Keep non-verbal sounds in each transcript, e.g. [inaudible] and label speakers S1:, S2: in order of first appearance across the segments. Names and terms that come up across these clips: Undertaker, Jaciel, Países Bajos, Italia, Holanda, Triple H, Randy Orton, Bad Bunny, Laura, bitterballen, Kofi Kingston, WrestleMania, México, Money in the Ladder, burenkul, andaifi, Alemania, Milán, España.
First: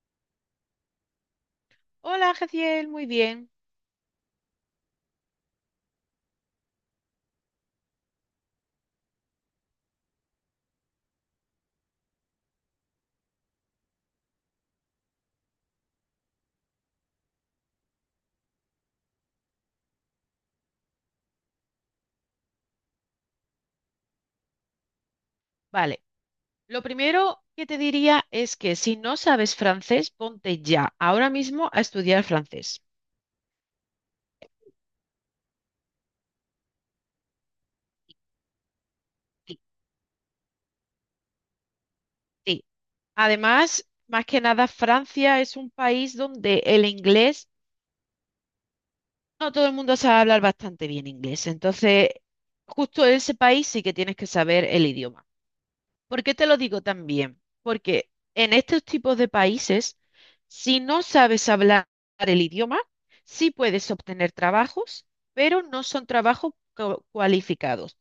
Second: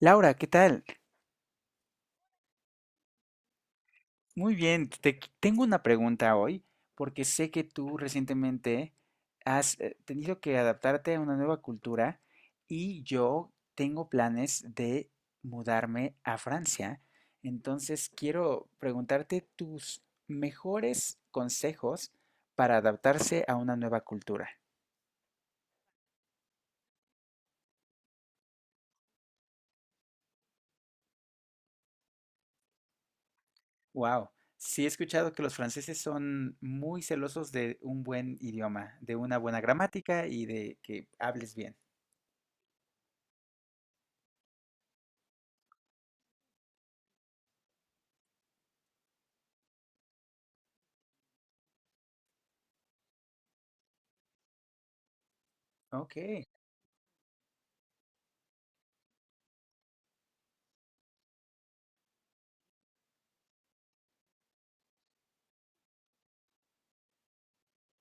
S1: Laura, ¿qué tal?
S2: Hola, Jaciel, muy bien.
S1: Muy bien, tengo una pregunta hoy porque sé que tú recientemente has tenido que adaptarte a una nueva cultura y yo tengo planes de mudarme a Francia. Entonces quiero preguntarte tus mejores consejos para adaptarse a una nueva cultura.
S2: Vale, lo primero que te diría es que si no sabes francés, ponte ya, ahora mismo, a estudiar francés.
S1: Wow, sí he escuchado que los franceses son muy celosos de un buen idioma, de una
S2: Sí,
S1: buena gramática y de que hables bien.
S2: sí. Además, más que nada, Francia es un país donde el inglés, no todo el mundo sabe hablar bastante bien inglés. Entonces, justo en ese país sí que tienes que saber el idioma. ¿Por qué te
S1: Okay.
S2: lo digo también? Porque en estos tipos de países, si no sabes hablar el idioma, sí puedes obtener trabajos, pero no son trabajos cualificados.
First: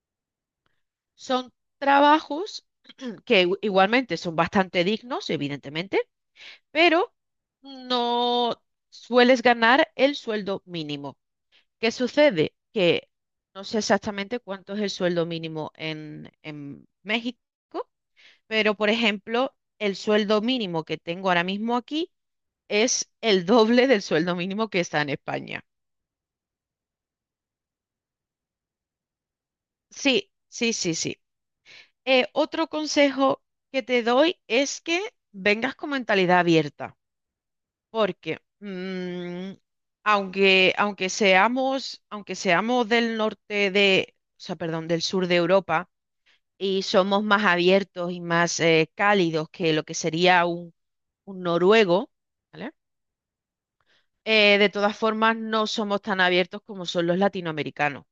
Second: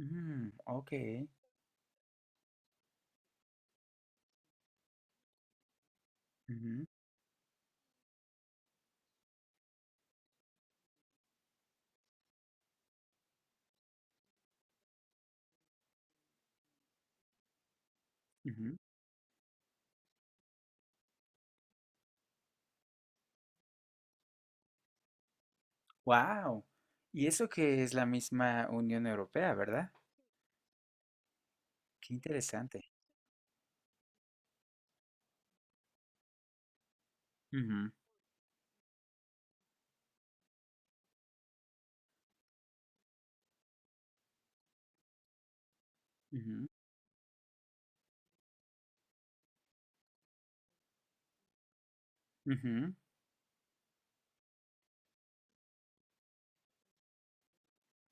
S1: Mm, okey.
S2: Son trabajos [clears throat] que igualmente son bastante dignos, evidentemente,
S1: Ujú.
S2: pero no sueles ganar el sueldo mínimo. ¿Qué sucede? Que no sé exactamente cuánto es el sueldo mínimo en México. Pero, por ejemplo, el sueldo mínimo que tengo ahora mismo aquí es el doble del sueldo mínimo que está en España.
S1: Y eso que es la misma Unión Europea, ¿verdad?
S2: Sí, sí, sí, sí.
S1: Qué
S2: Otro
S1: interesante.
S2: consejo que te doy es que vengas con mentalidad abierta,
S1: Ujú,
S2: porque aunque seamos del norte de, o sea, perdón, del sur de Europa
S1: ujú,
S2: y somos más abiertos y más cálidos que lo que sería un noruego, ¿vale?
S1: ujú.
S2: De todas formas, no somos tan abiertos como son los latinoamericanos.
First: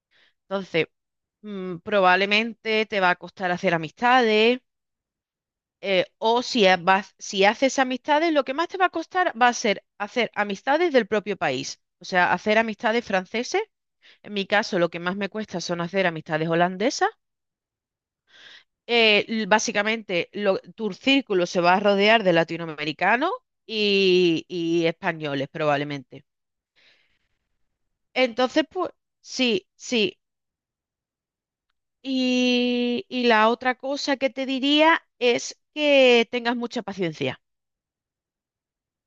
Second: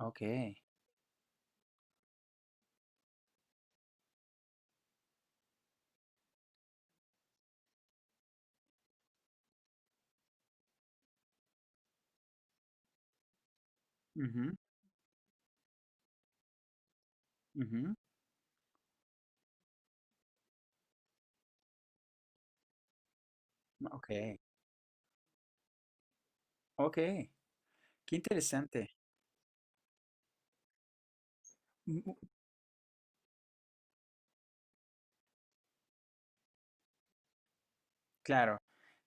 S1: Okey.
S2: Entonces, probablemente te va a costar hacer amistades, o si, ha- vas- si haces amistades, lo que más te va a costar va a ser hacer amistades del propio país. O sea, hacer amistades franceses. En mi
S1: Ujú,
S2: caso, lo que más me cuesta son hacer amistades holandesas.
S1: ujú.
S2: Básicamente, tu círculo se va a rodear de latinoamericanos
S1: Okey,
S2: y españoles, probablemente.
S1: okey. Qué
S2: Entonces, pues...
S1: interesante.
S2: Sí, sí.
S1: Mm, mm,
S2: Y la otra cosa que te diría es que tengas mucha paciencia.
S1: claro.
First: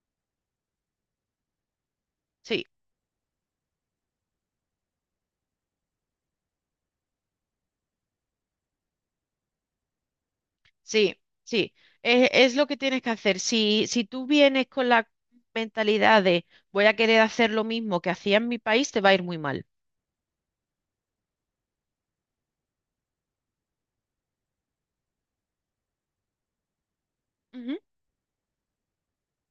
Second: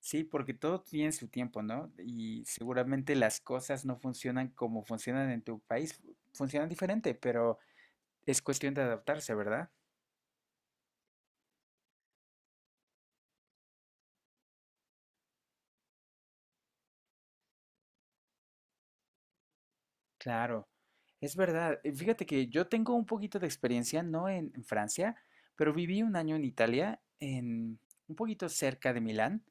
S1: Sí, porque todo tiene su tiempo, ¿no? Y
S2: Sí,
S1: seguramente las cosas no funcionan como funcionan en tu país, funcionan diferente, pero es cuestión de adaptarse, ¿verdad?
S2: sí, sí. Es lo que tienes que hacer. Si tú vienes con la mentalidad de voy a querer hacer lo mismo que hacía en mi país, te va a ir muy mal.
S1: Claro, es verdad. Fíjate que yo tengo un poquito de experiencia, no en Francia, pero viví un año en Italia,
S2: Ujú.
S1: en un poquito cerca de Milán,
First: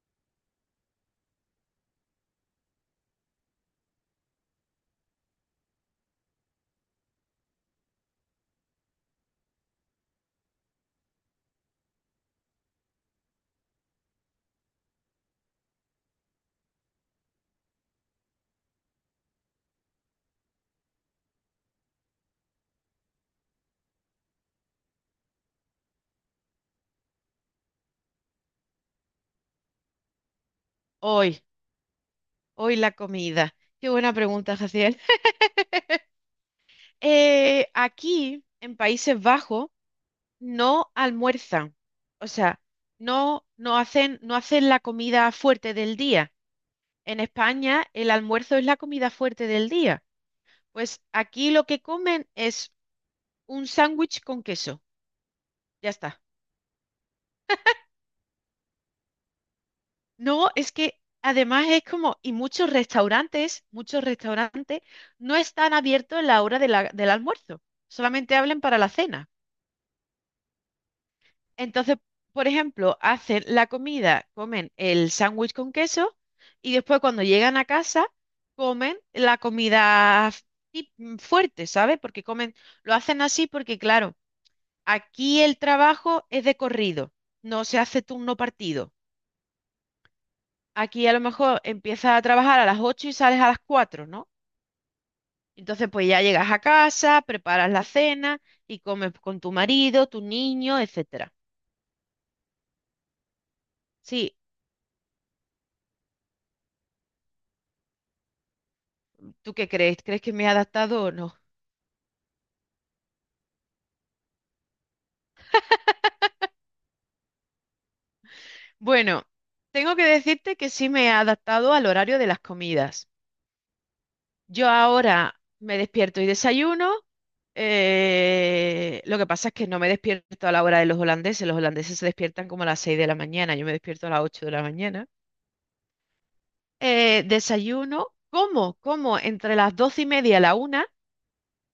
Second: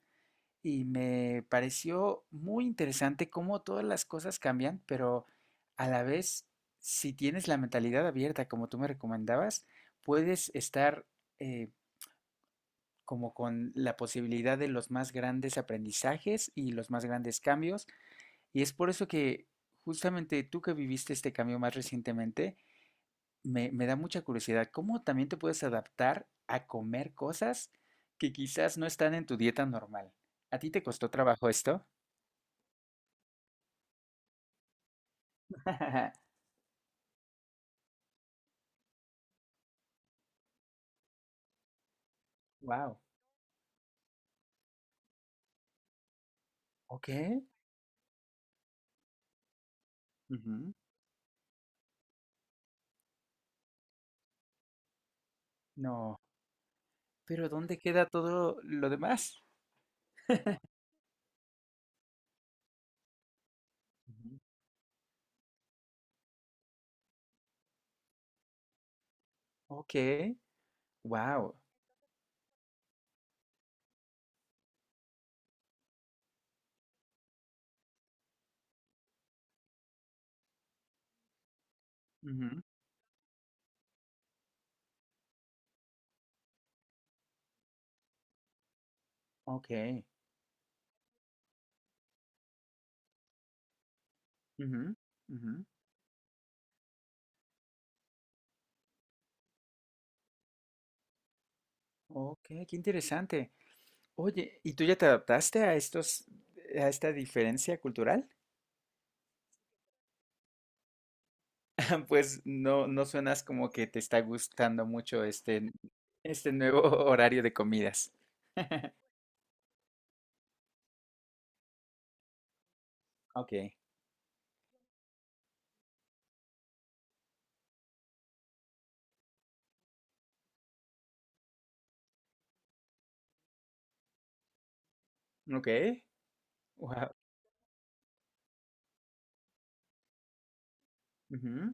S1: y me pareció muy interesante cómo todas las cosas cambian, pero a la vez, si tienes la mentalidad abierta, como tú me recomendabas, puedes estar eh, como con la posibilidad de los más grandes aprendizajes y los más grandes cambios. Y es por eso que justamente tú que viviste este cambio más recientemente, me da mucha curiosidad, ¿cómo también te puedes adaptar a comer cosas que quizás no están en tu dieta normal? ¿A ti te costó
S2: Hoy,
S1: trabajo esto?
S2: hoy la comida. Qué buena pregunta, Jaciel.
S1: [laughs]
S2: Aquí, en Países Bajos, no almuerzan. O sea,
S1: Wow.
S2: no hacen la comida fuerte del día.
S1: ¿Ok?
S2: En España, el almuerzo es la comida fuerte del día.
S1: Ujú.
S2: Pues aquí lo que comen es un sándwich con queso. Ya
S1: No.
S2: está.
S1: Pero ¿dónde queda todo lo demás?
S2: No, es que además es como, y muchos
S1: Ujú.
S2: restaurantes no están abiertos en la hora del almuerzo. Solamente hablan para la cena.
S1: Ok. Wow.
S2: Entonces, por ejemplo, hacen la comida, comen el sándwich con queso y después cuando llegan a casa, comen la comida fuerte, ¿sabes? Porque comen...
S1: Ujú.
S2: Lo hacen así porque, claro, aquí el trabajo es de corrido, no se hace turno partido.
S1: Ok.
S2: Aquí a lo mejor empiezas a trabajar a las 8 y sales a las 4, ¿no?
S1: Ujú, ujú.
S2: Entonces pues ya llegas a casa, preparas la cena y comes con tu marido, tu niño, etcétera.
S1: Ok, qué interesante.
S2: Sí,
S1: Oye, ¿tú ya te adaptaste a estos, a esta diferencia cultural?
S2: ¿tú qué crees? ¿Crees que me he adaptado o no?
S1: [laughs] Pues no, no suenas como que te está gustando mucho este, este nuevo [laughs] horario de comidas. [laughs]
S2: Bueno, tengo que decirte que sí me he adaptado al horario de las comidas.
S1: Ok,
S2: Yo ahora me despierto y desayuno. Lo que pasa es que no me despierto a la hora de los holandeses. Los holandeses se despiertan como a las 6 de la mañana. Yo me despierto a las 8 de la mañana.
S1: ok, wow,
S2: Desayuno, como, como entre las 12:30 a la 1
S1: ujú,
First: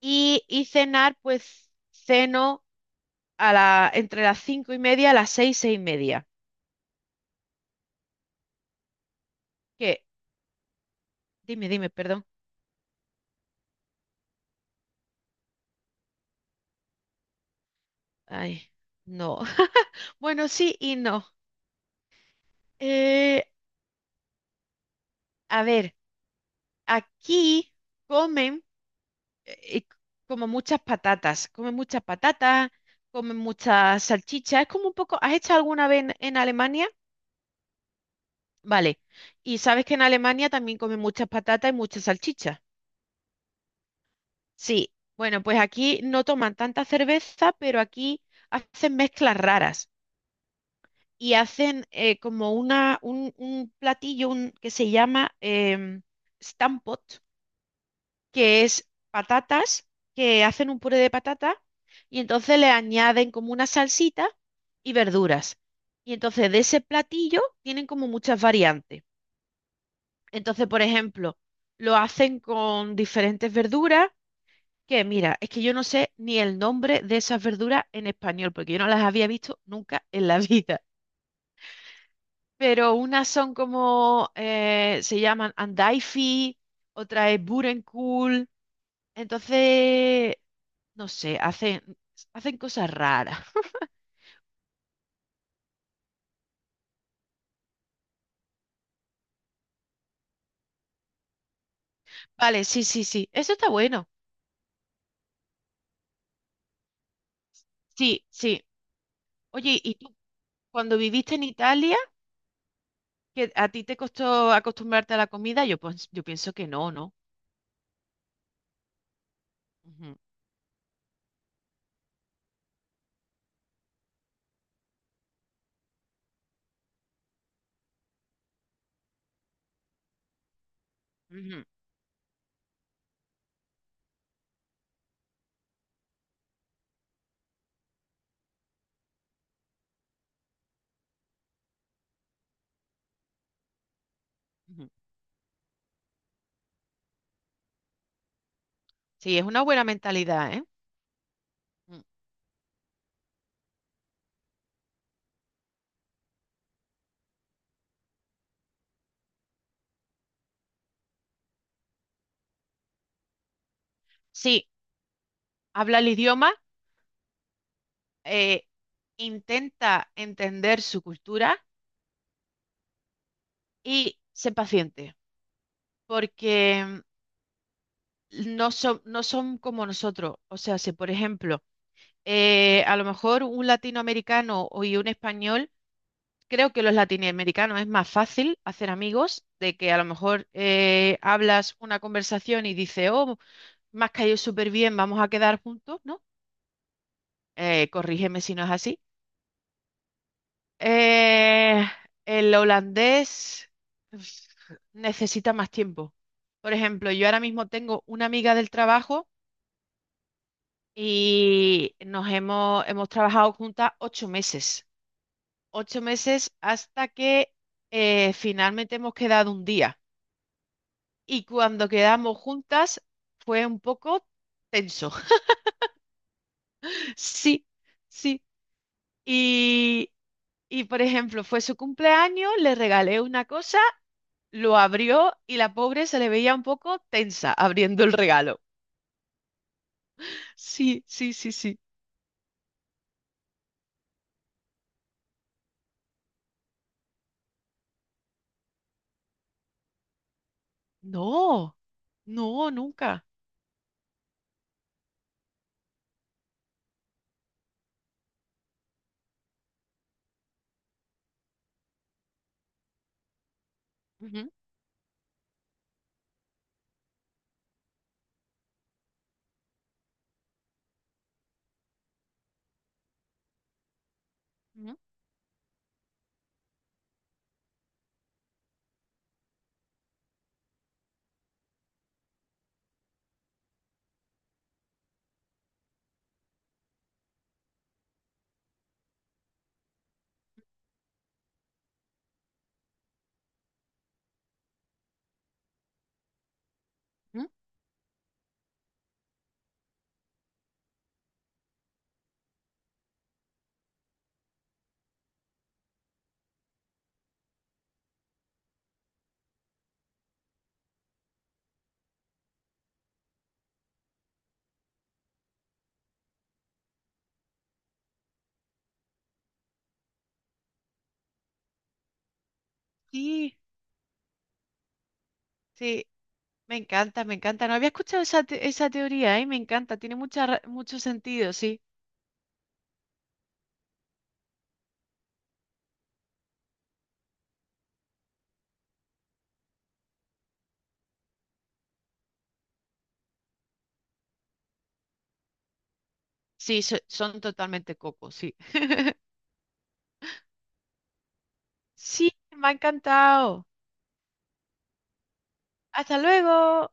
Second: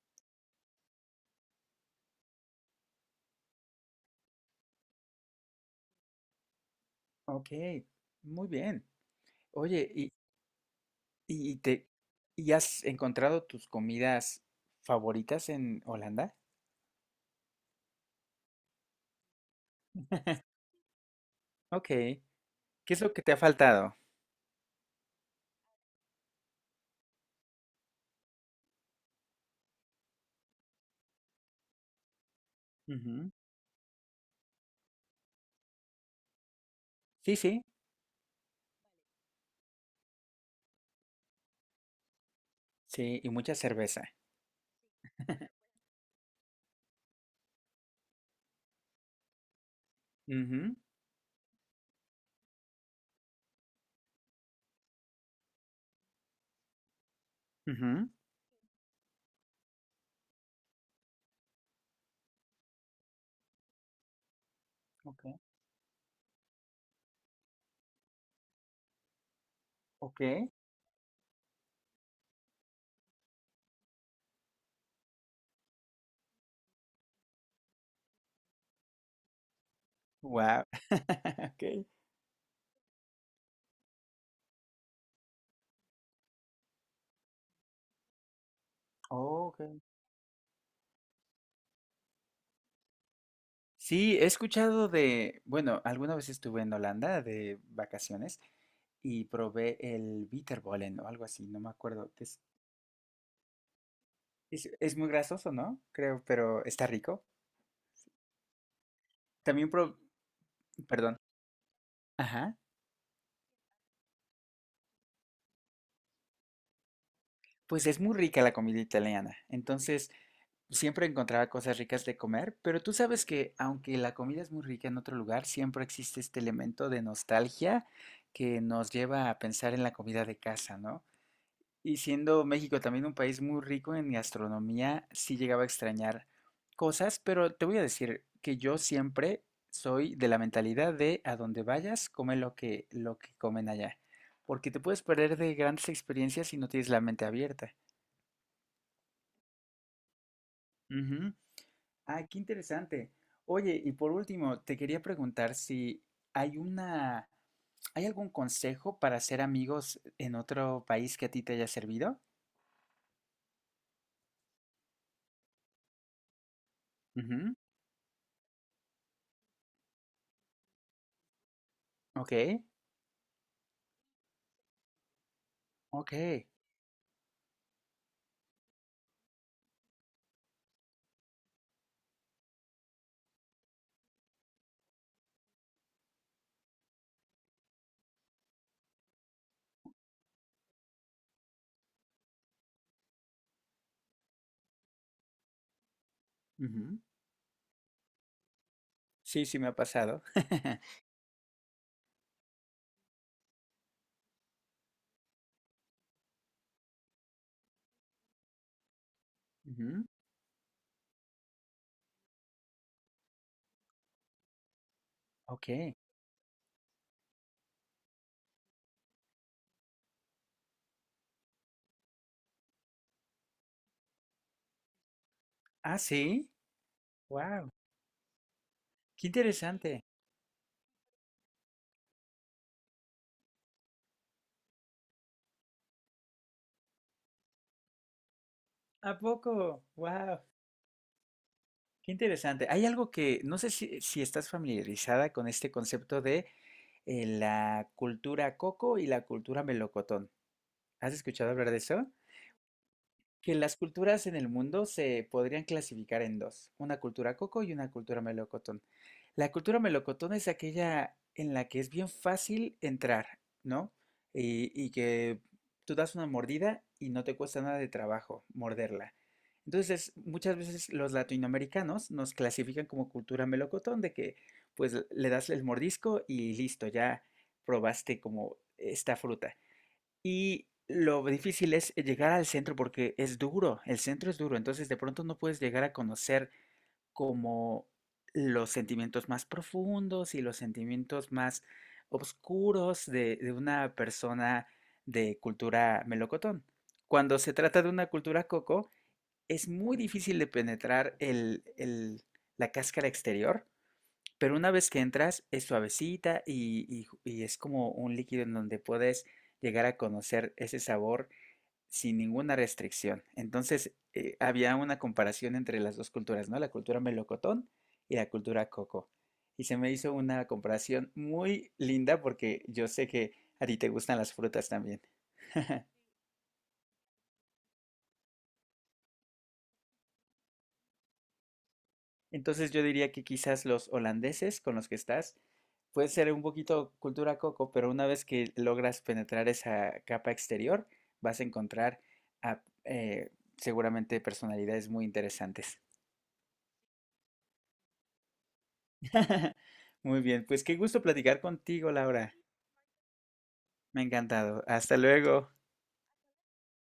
S2: y cenar, pues ceno entre las 5:30 a las seis y media.
S1: ok, muy bien. Oye,
S2: Qué
S1: y
S2: dime,
S1: te,
S2: dime, perdón.
S1: y has encontrado tus comidas favoritas en Holanda?
S2: Ay, no. [laughs] Bueno, sí y no.
S1: Ok, ¿qué es lo que te ha
S2: Eh,
S1: faltado?
S2: a ver, aquí comen. eh, Como muchas patatas, come muchas patatas,
S1: Ujú.
S2: come muchas salchichas. Es como un poco, ¿has hecho alguna vez en Alemania?
S1: Sí, sí,
S2: Vale. Y sabes que en Alemania también comen muchas patatas y muchas salchichas.
S1: sí, y mucha cerveza.
S2: Sí. Bueno, pues aquí no toman tanta cerveza, pero aquí hacen mezclas raras
S1: Ujú,
S2: y hacen como un platillo que se llama
S1: ujú.
S2: que es patatas, que hacen un puré de patata y entonces le añaden como una salsita y
S1: Ok,
S2: verduras. Y entonces de ese platillo tienen como muchas variantes.
S1: ok.
S2: Entonces, por ejemplo, lo hacen con diferentes verduras, que mira, es que yo no sé ni el nombre de esas verduras en español, porque yo no las había visto nunca en la [laughs]
S1: Wow.
S2: vida.
S1: [laughs] Okay.
S2: Pero unas son como, se llaman andaifi, otra es burenkul.
S1: Oh, ok.
S2: Entonces, no sé, hacen, hacen cosas raras. [laughs]
S1: Sí, he escuchado de, bueno, alguna vez estuve en Holanda de vacaciones y probé el bitterballen o algo así, no me acuerdo,
S2: Vale, sí, sí, sí. Eso está bueno.
S1: es muy grasoso, ¿no? Creo, pero está rico.
S2: Sí, sí.
S1: También
S2: Oye, ¿y tú cuando
S1: perdón,
S2: viviste en Italia,
S1: ajá,
S2: que a ti te costó acostumbrarte a la comida? Yo, pues, yo pienso que no, ¿no?
S1: pues es muy rica la comida italiana. Entonces,
S2: Ujú,
S1: siempre encontraba cosas ricas de comer, pero tú sabes que aunque la comida es muy rica en otro lugar, siempre existe este elemento de nostalgia que nos lleva a pensar en la comida de casa, ¿no?
S2: ujú,
S1: Y siendo México también un país muy rico en gastronomía, sí llegaba a extrañar cosas, pero te voy a decir que yo siempre soy de la mentalidad de a donde vayas, come lo que comen allá, porque te
S2: ujú.
S1: puedes perder de grandes experiencias si no tienes la mente abierta.
S2: Sí, es una buena mentalidad, ¿eh?
S1: Ujú.
S2: Mm.
S1: Ah, qué interesante. Oye, y por último, te quería preguntar si hay una, ¿hay algún consejo para hacer amigos en otro país que a ti te haya servido?
S2: Sí, habla el idioma,
S1: Ujú.
S2: eh, intenta entender su cultura
S1: Ok,
S2: y sé paciente,
S1: ok.
S2: porque no son, no son como nosotros. O sea, si por ejemplo, a lo mejor un latinoamericano y un español, creo que los latinoamericanos es más fácil hacer amigos, de que a lo mejor hablas una conversación y dices, oh, me has caído súper bien, vamos a quedar juntos, ¿no?
S1: Ujú.
S2: Corrígeme si no es así.
S1: Sí, sí me ha pasado. [laughs]
S2: Eh, el holandés uf, necesita más tiempo. Por ejemplo, yo ahora mismo tengo una amiga del trabajo
S1: Ujú.
S2: y hemos trabajado juntas 8 meses,
S1: Ok.
S2: 8 meses hasta que finalmente hemos quedado un día. Y cuando quedamos juntas fue un poco tenso. [laughs]
S1: Ah, sí.
S2: Sí,
S1: Wow.
S2: sí.
S1: Qué interesante.
S2: Y, y por ejemplo, fue su cumpleaños, le regalé una cosa, lo abrió y la pobre se le veía un poco tensa abriendo el regalo.
S1: ¿A poco? Wow.
S2: Sí, sí, sí, sí.
S1: Qué interesante. Hay algo que, no sé si estás familiarizada con este concepto de la cultura coco y la cultura melocotón. ¿Has escuchado hablar
S2: No,
S1: de eso?
S2: no, nunca.
S1: Que las culturas en el mundo se podrían clasificar en dos, una cultura coco y una cultura melocotón. La cultura melocotón es aquella en la que es bien fácil entrar, ¿no?
S2: Ujú,
S1: Y que tú das una mordida y no te cuesta nada de trabajo morderla. Entonces, muchas veces los latinoamericanos nos clasifican como cultura melocotón, de que
S2: ujú,
S1: pues le das el mordisco y listo, ya probaste como esta fruta. Y lo difícil es llegar al centro porque es duro, el centro es duro, entonces de pronto no puedes llegar a conocer como los sentimientos más profundos y los sentimientos más oscuros de una persona de cultura melocotón. Cuando
S2: ujú.
S1: se trata de una cultura coco, es muy difícil de penetrar la cáscara exterior, pero una vez que entras, es suavecita y es como un líquido en donde puedes llegar a conocer ese sabor sin ninguna restricción. Entonces, había una comparación entre las dos culturas, ¿no? La cultura melocotón y la cultura coco. Y se me hizo una comparación muy linda porque yo sé que
S2: Sí,
S1: a ti te gustan las frutas también. [laughs]
S2: sí. Me encanta, me encanta. No había escuchado esa, esa teoría, ¿eh? Me encanta, tiene mucha, mucho sentido, sí.
S1: Entonces yo diría que quizás los holandeses con los que estás puede ser un poquito cultura coco, pero una vez que logras penetrar esa capa exterior, vas a encontrar a, eh, seguramente personalidades muy interesantes.
S2: Sí, son totalmente cocos, sí. [laughs]
S1: [laughs] Muy bien, pues qué gusto platicar contigo,
S2: Sí,
S1: Laura.
S2: me ha encantado.
S1: Me ha encantado. Hasta luego.
S2: Hasta luego.